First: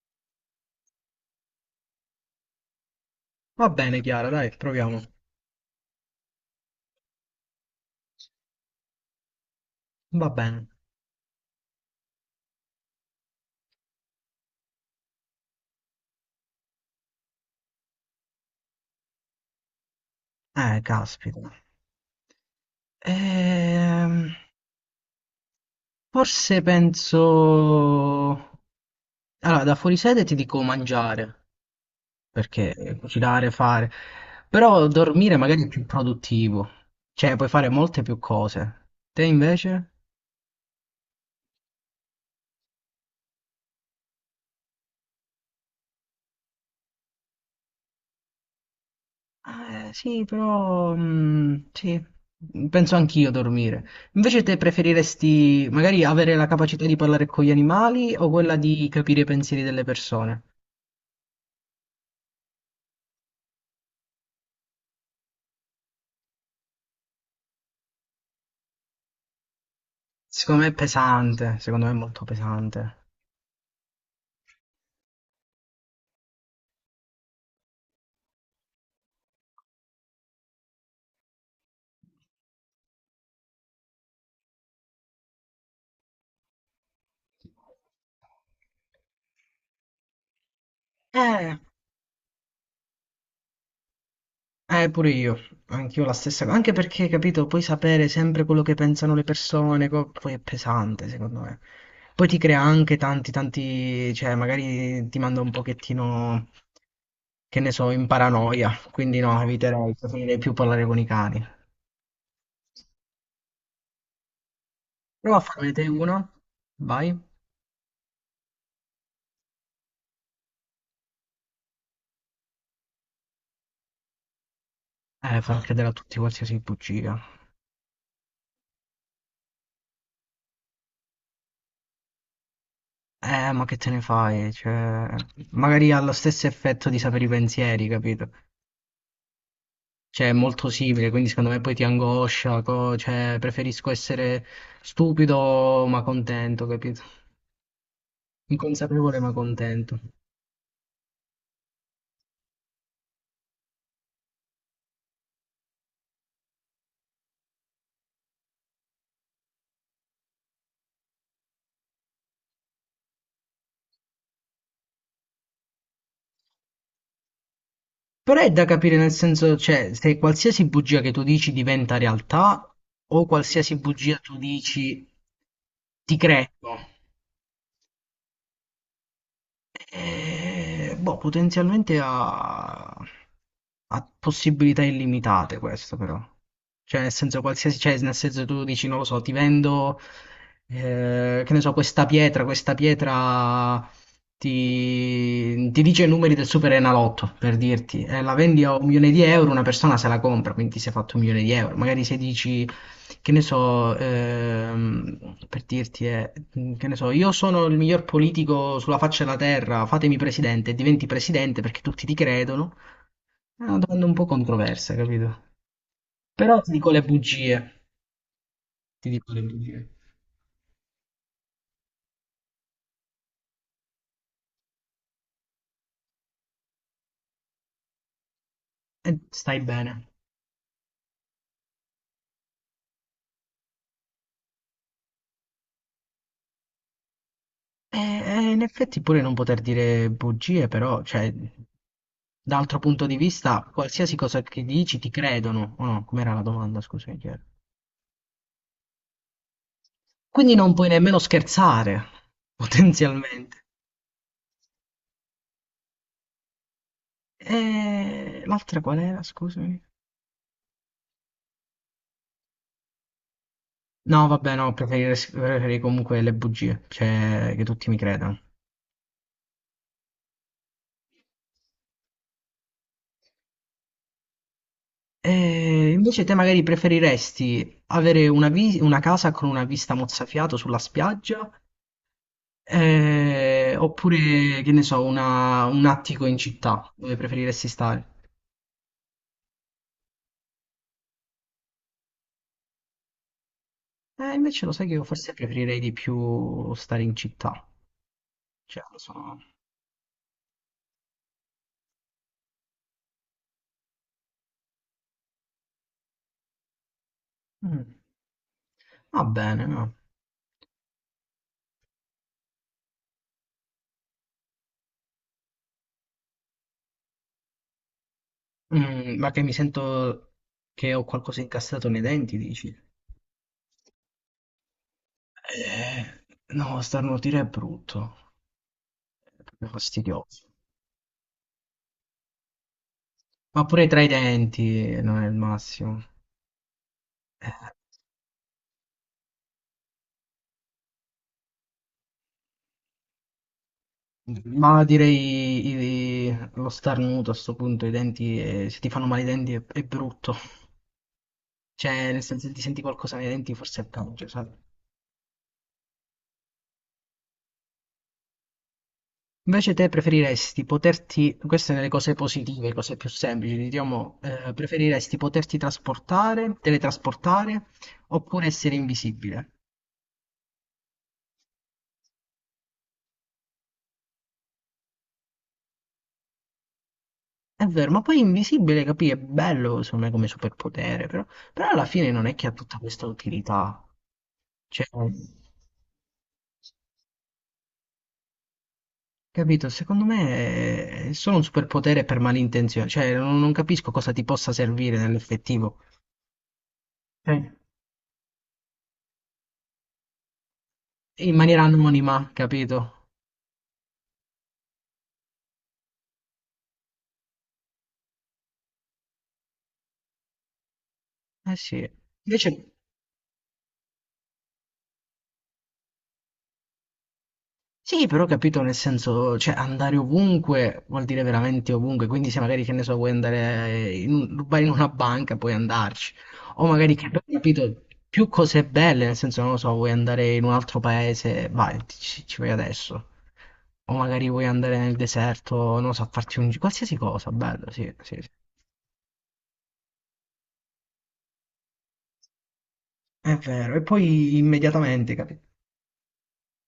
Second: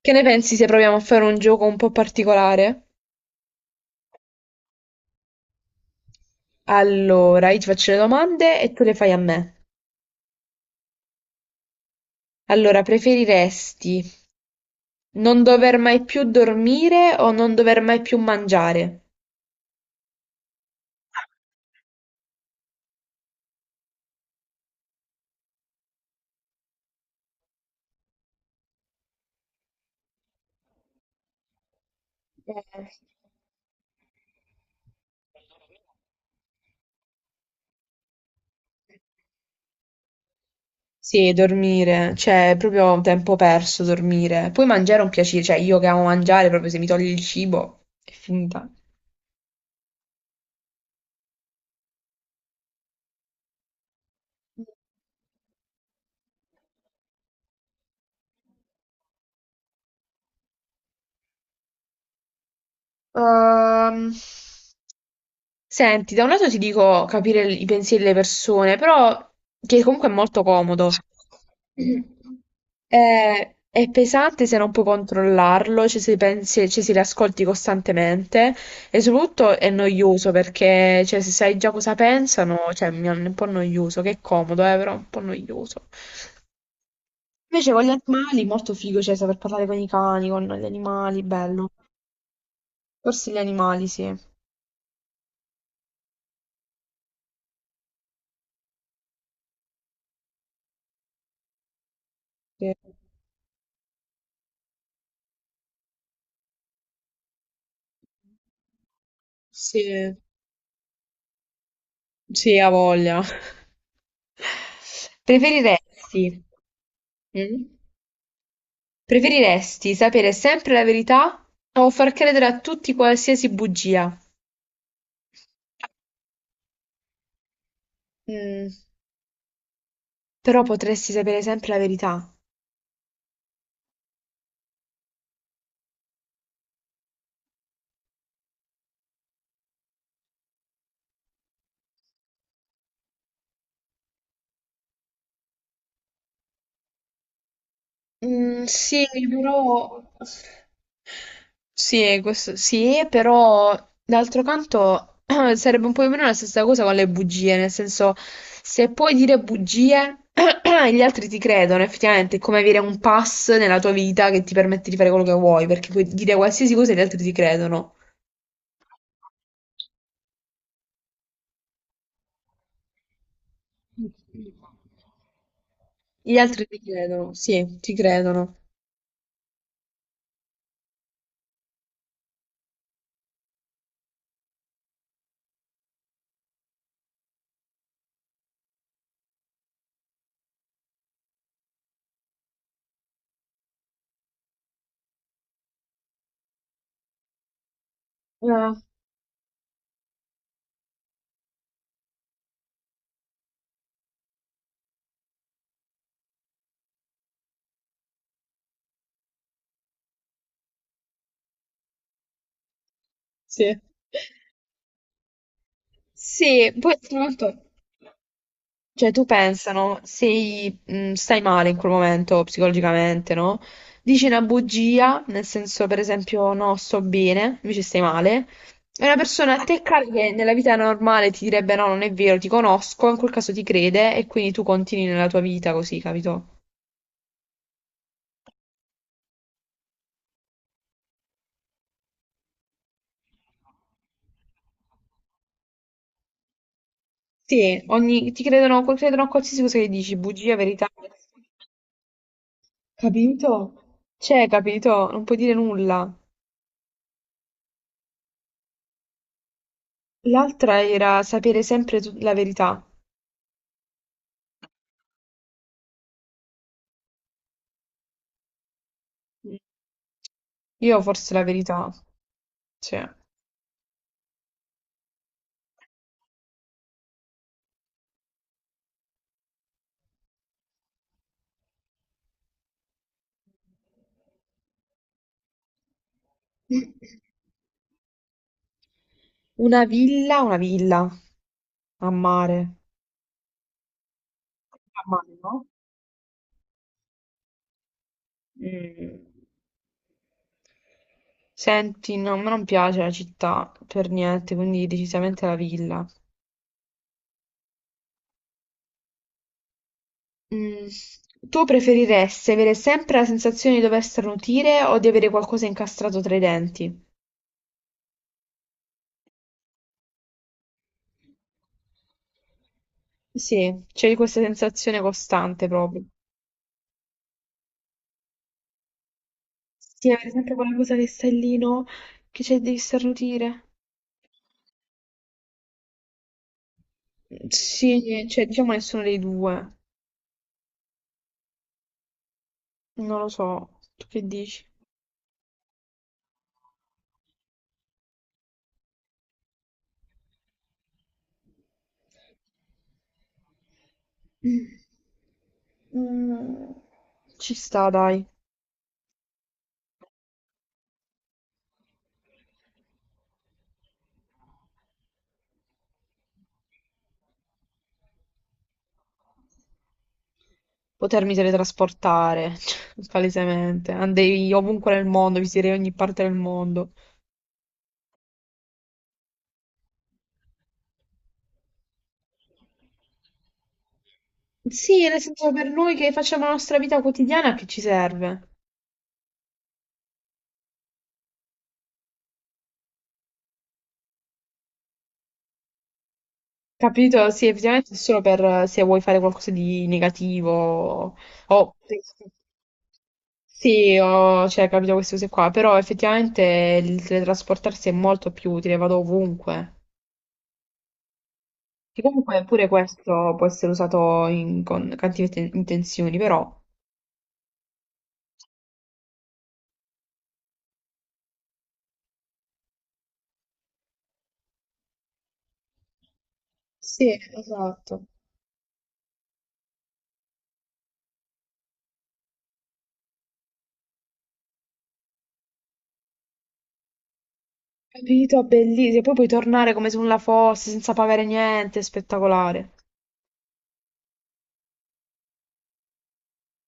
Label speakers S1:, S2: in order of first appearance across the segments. S1: Che ne pensi se proviamo a fare un gioco un po' particolare?
S2: Va bene, Chiara, dai, proviamo.
S1: Allora, io ti faccio le domande e tu le fai a me.
S2: Va bene.
S1: Allora, preferiresti non dover mai più dormire o non dover mai più mangiare?
S2: Caspita. Ehm, Forse penso. Allora, da fuori sede ti dico mangiare,
S1: Eh,
S2: perché cucinare, fare. Però dormire magari è più produttivo. Cioè, puoi fare molte più cose. Te invece?
S1: Sì, dormire, cioè è proprio tempo perso dormire. Poi mangiare è un piacere, cioè io che amo mangiare, proprio se mi togli il cibo è finita.
S2: Ah, eh, sì, però sì, penso anch'io a dormire. Invece te preferiresti magari avere la capacità di parlare con gli animali o quella di capire i pensieri delle persone?
S1: Ehm, Senti, da un lato ti dico capire i pensieri delle persone, però che comunque è molto
S2: Secondo me è
S1: comodo.
S2: pesante, secondo me è molto pesante.
S1: È pesante se non puoi controllarlo, cioè se pensi, cioè se li ascolti costantemente e soprattutto è noioso perché cioè, se sai già cosa pensano, cioè mi è un po' noioso, che è comodo, però è un po' noioso. Invece con gli animali molto figo, cioè saper parlare con i cani, con gli animali,
S2: Eh,
S1: bello. Forse gli animali, sì.
S2: Pure io, anch'io la stessa cosa, anche perché, capito, puoi sapere sempre quello che pensano le persone, poi è pesante, secondo me. Poi ti crea
S1: Sì,
S2: anche tanti, tanti, cioè magari ti manda un pochettino. Che ne so, in paranoia, quindi no,
S1: sì,
S2: eviterei, preferirei più parlare con i cani.
S1: sì, ha voglia.
S2: Prova a farne te uno,
S1: Preferiresti,
S2: vai.
S1: mm? Preferiresti sapere sempre la verità o far credere a tutti qualsiasi bugia?
S2: Far credere a tutti qualsiasi bugia.
S1: Mm, però potresti sapere sempre la verità.
S2: Ma che te ne fai? Cioè, magari ha lo stesso effetto di sapere i pensieri, capito? Cioè, è molto simile, quindi secondo me poi ti angoscia, cioè, preferisco essere stupido ma contento, capito?
S1: Mm, sì,
S2: Inconsapevole ma contento.
S1: però... Sì, questo sì, però d'altro canto sarebbe un po' più o meno la stessa cosa con le bugie, nel senso se puoi dire bugie gli altri ti credono, effettivamente è come avere un pass nella tua vita che ti permette di fare quello che vuoi, perché puoi dire qualsiasi cosa e gli altri ti credono.
S2: Però è da capire nel senso, cioè, se qualsiasi bugia che tu dici diventa realtà o qualsiasi bugia tu dici ti
S1: Gli
S2: credo.
S1: altri ti credono, sì, ti credono.
S2: Boh, potenzialmente ha possibilità illimitate questo però. Cioè, nel senso, qualsiasi, cioè, nel senso tu dici, non lo so, ti vendo, che ne so, questa pietra ti dice i numeri del Super Enalotto, per dirti, eh, la vendi
S1: Ah,
S2: a 1 milione di euro, una persona se la compra, quindi ti sei fatto 1 milione di euro. Magari se dici, che ne so, per dirti, che ne so, io sono il miglior politico sulla faccia della terra, fatemi presidente, e diventi presidente perché tutti ti credono. È
S1: sì.
S2: una domanda un po' controversa, capito? Però ti
S1: Sì,
S2: dico
S1: poi
S2: le
S1: d'altro canto...
S2: bugie,
S1: Cioè,
S2: ti
S1: tu
S2: dico le bugie.
S1: pensano, sei, stai male in quel momento psicologicamente, no? Dici una bugia, nel senso, per esempio, no, sto bene, invece stai male. E
S2: E
S1: una persona
S2: stai
S1: a te
S2: bene.
S1: cara che nella vita normale ti direbbe no, non è vero, ti conosco, in quel caso ti crede e quindi tu continui nella tua vita così, capito?
S2: E, in effetti pure non poter dire bugie, però, cioè, dall'altro punto di vista, qualsiasi cosa che dici ti credono. O no, com'era la domanda, scusa, che chiedo.
S1: Sì, ogni, ti credono, credono a qualsiasi cosa che dici, bugia,
S2: Quindi non
S1: verità.
S2: puoi nemmeno scherzare, potenzialmente.
S1: Capito? Cioè, capito? Non puoi dire nulla.
S2: E l'altra qual era? Scusami.
S1: L'altra era sapere sempre la verità.
S2: No, vabbè, no, preferirei comunque le bugie, cioè che tutti mi credano.
S1: Io forse la verità, cioè,
S2: E invece te magari preferiresti avere una casa con una vista mozzafiato sulla spiaggia, oppure, che ne so, un attico in città, dove preferiresti stare?
S1: una villa a mare.
S2: Invece lo sai che
S1: A
S2: io
S1: mare,
S2: forse
S1: no?
S2: preferirei di più stare in città. Cioè, lo so.
S1: Mm. Senti, no, a me non piace la città per niente, quindi decisamente la villa.
S2: Mm, Va bene, no.
S1: Mm. Tu preferiresti avere sempre la sensazione di dover starnutire o di avere qualcosa incastrato tra i denti?
S2: Ma che mi sento che ho qualcosa incassato nei denti, dici?
S1: Sì, c'è questa sensazione costante proprio.
S2: Eh, no, starnutire è brutto, è proprio
S1: Sì, per
S2: fastidioso.
S1: esempio quella cosa che stai lì, no? Che c'è, devi
S2: Ma
S1: starnutire.
S2: pure tra i denti non è il massimo. Eh,
S1: Sì, cioè, diciamo nessuno dei due. Non lo so. Tu che dici?
S2: ma direi lo starnuto a sto punto, i denti, se ti fanno male i denti è brutto. Cioè, nel senso, se ti senti qualcosa nei denti forse è peggio, sai?
S1: Mm. Mm, ci sta, dai.
S2: Invece te preferiresti queste nelle cose positive, cose più semplici, diciamo, preferiresti poterti teletrasportare oppure essere invisibile?
S1: Potermi teletrasportare, palesemente. Andrei ovunque nel mondo, visiterei ogni parte del mondo.
S2: È vero, ma poi invisibile, capì, è bello secondo me come superpotere, però alla fine non è che ha tutta questa utilità. Cioè,
S1: Sì, nel senso per noi che facciamo la nostra vita quotidiana, che ci serve?
S2: capito, secondo me è solo un superpotere per malintenzione, cioè non capisco cosa ti possa servire nell'effettivo.
S1: Capito?
S2: Cioè,
S1: Sì, effettivamente è solo per se vuoi fare qualcosa di negativo
S2: in maniera
S1: o...
S2: anonima, capito?
S1: Sì, ho, cioè, capito queste cose qua, però effettivamente il teletrasportarsi è molto più utile, vado ovunque.
S2: Eh sì.
S1: Che comunque pure
S2: Invece.
S1: questo può essere usato con cattive intenzioni, però...
S2: Sì, però capito nel senso, cioè andare ovunque vuol dire veramente ovunque, quindi se magari che ne so, vuoi andare vai in una banca, puoi andarci, o magari che,
S1: Sì,
S2: capito,
S1: esatto.
S2: più cose belle, nel senso, non lo so, vuoi andare in un altro paese, vai, ci vai adesso, o magari vuoi andare nel deserto, non lo so, a farti un qualsiasi cosa, bello, sì, sì, sì.
S1: Capito? Bellissimo. E poi puoi tornare come se nulla fosse, senza pagare niente, è spettacolare.
S2: È vero, e poi immediatamente, capito?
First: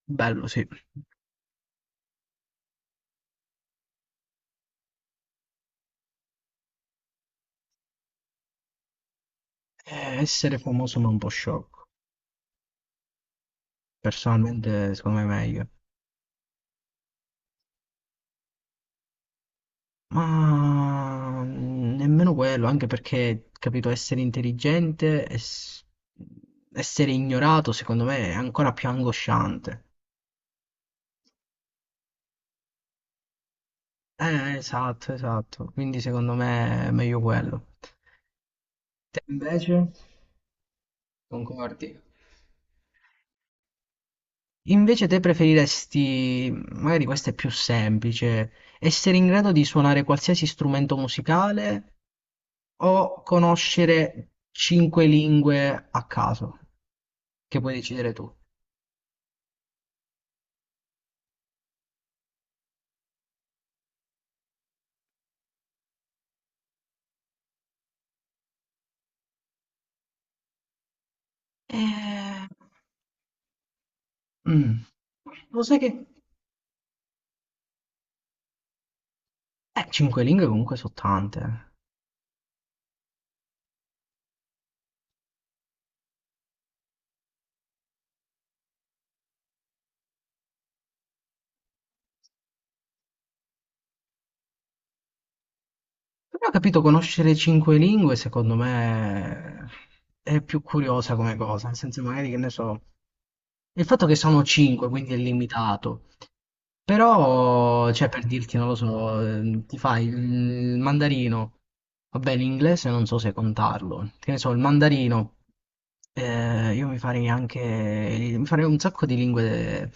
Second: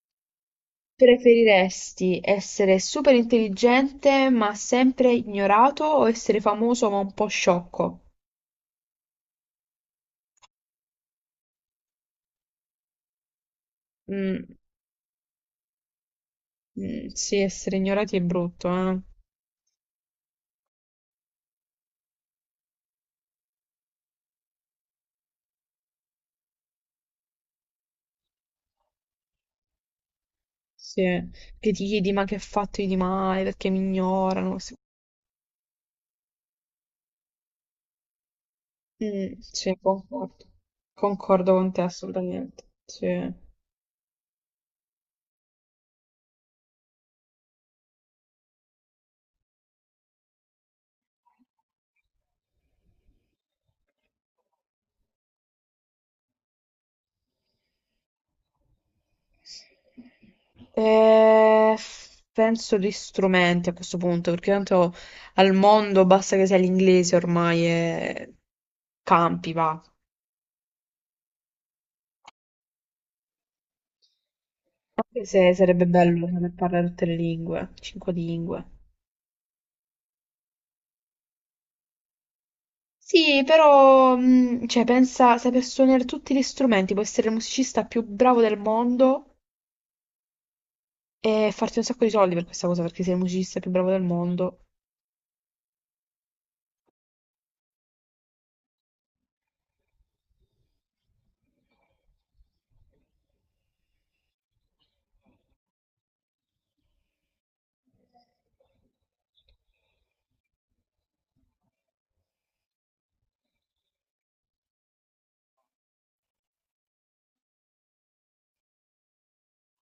S2: Bello, sì.
S1: Preferiresti essere superintelligente ma sempre ignorato o essere famoso ma un po' sciocco?
S2: Essere famoso ma un po' sciocco,
S1: Mm,
S2: personalmente secondo me è meglio.
S1: mm, sì, essere ignorati è brutto, eh.
S2: Ma nemmeno quello, anche perché, capito, essere intelligente, essere ignorato, secondo me, è ancora più angosciante.
S1: Sì, che ti chiedi ma che ho fatto io di male, perché mi ignorano? Sì,
S2: Esatto, esatto. Quindi secondo me è meglio quello. Te
S1: mm, sì,
S2: invece?
S1: concordo. Concordo con te
S2: Concordi?
S1: assolutamente. Sì.
S2: Invece te preferiresti, magari questa è più semplice, essere in grado di suonare qualsiasi strumento musicale o conoscere cinque lingue a caso, che puoi decidere tu?
S1: Eh, penso di strumenti a questo punto, perché tanto al mondo basta che sia l'inglese ormai e campi, va.
S2: Ehm, mh,
S1: Anche se
S2: Lo sai
S1: sarebbe
S2: che.
S1: bello saper parlare tutte le lingue, cinque lingue.
S2: Cinque lingue comunque sono tante.
S1: Sì, però, cioè, pensa, saper suonare tutti gli strumenti, puoi essere il musicista più bravo del mondo e farti un sacco di soldi per questa cosa, perché sei il musicista più bravo del mondo.
S2: Però ho capito, conoscere cinque lingue secondo me è più curiosa come cosa, nel senso magari che ne so. Il fatto che sono cinque, quindi è limitato. Però, cioè, per dirti, non lo so, ti fai il mandarino, vabbè, l'inglese non so se contarlo, che ne so, il mandarino, io mi farei anche, mi farei un sacco di lingue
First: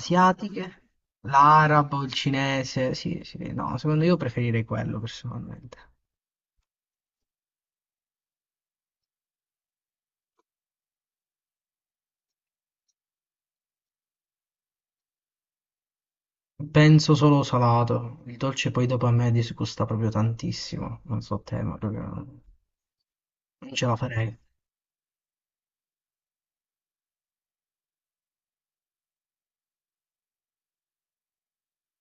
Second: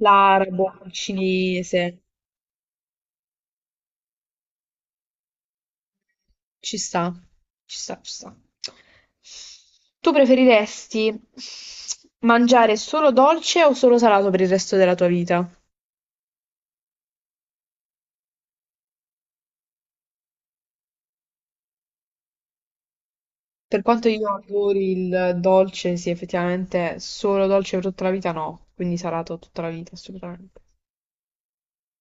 S1: L'arabo, il cinese.
S2: l'arabo, il cinese, sì, sì, no, secondo io preferirei quello personalmente.
S1: Ci sta, ci sta, ci sta. Tu preferiresti mangiare solo dolce o solo salato per il resto della tua vita?
S2: Penso solo salato, il dolce poi dopo a me disgusta proprio tantissimo, non so te, ma proprio non
S1: Per
S2: ce la
S1: quanto io
S2: farei.
S1: adori il dolce, sì, effettivamente solo dolce per tutta la vita no, quindi salato tutta la vita assolutamente.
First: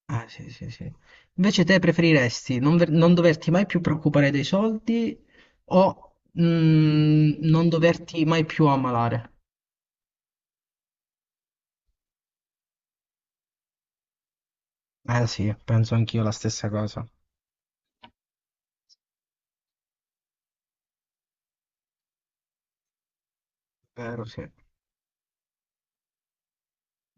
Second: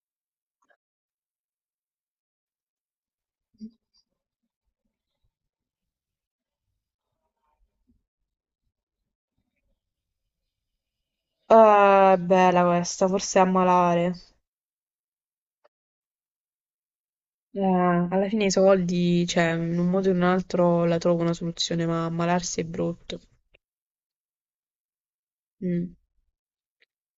S2: Ah, sì, sì, sì. Invece te preferiresti non doverti mai più preoccupare dei soldi o non doverti mai più ammalare?
S1: Bella questa, forse a malare.
S2: Eh sì, penso anch'io la stessa cosa.
S1: Alla fine i soldi, cioè, in un modo o in un altro la trovo una soluzione, ma ammalarsi è brutto.
S2: Vero, sì.
S1: Mm.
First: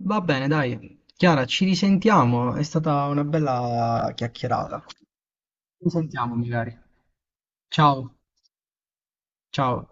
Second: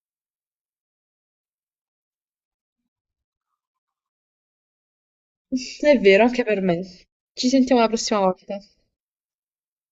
S2: Va bene, dai. Chiara, ci risentiamo. È stata una bella chiacchierata. Ci
S1: È vero,
S2: sentiamo
S1: anche per
S2: magari.
S1: me. Ci sentiamo la
S2: Ciao,
S1: prossima volta.
S2: ciao.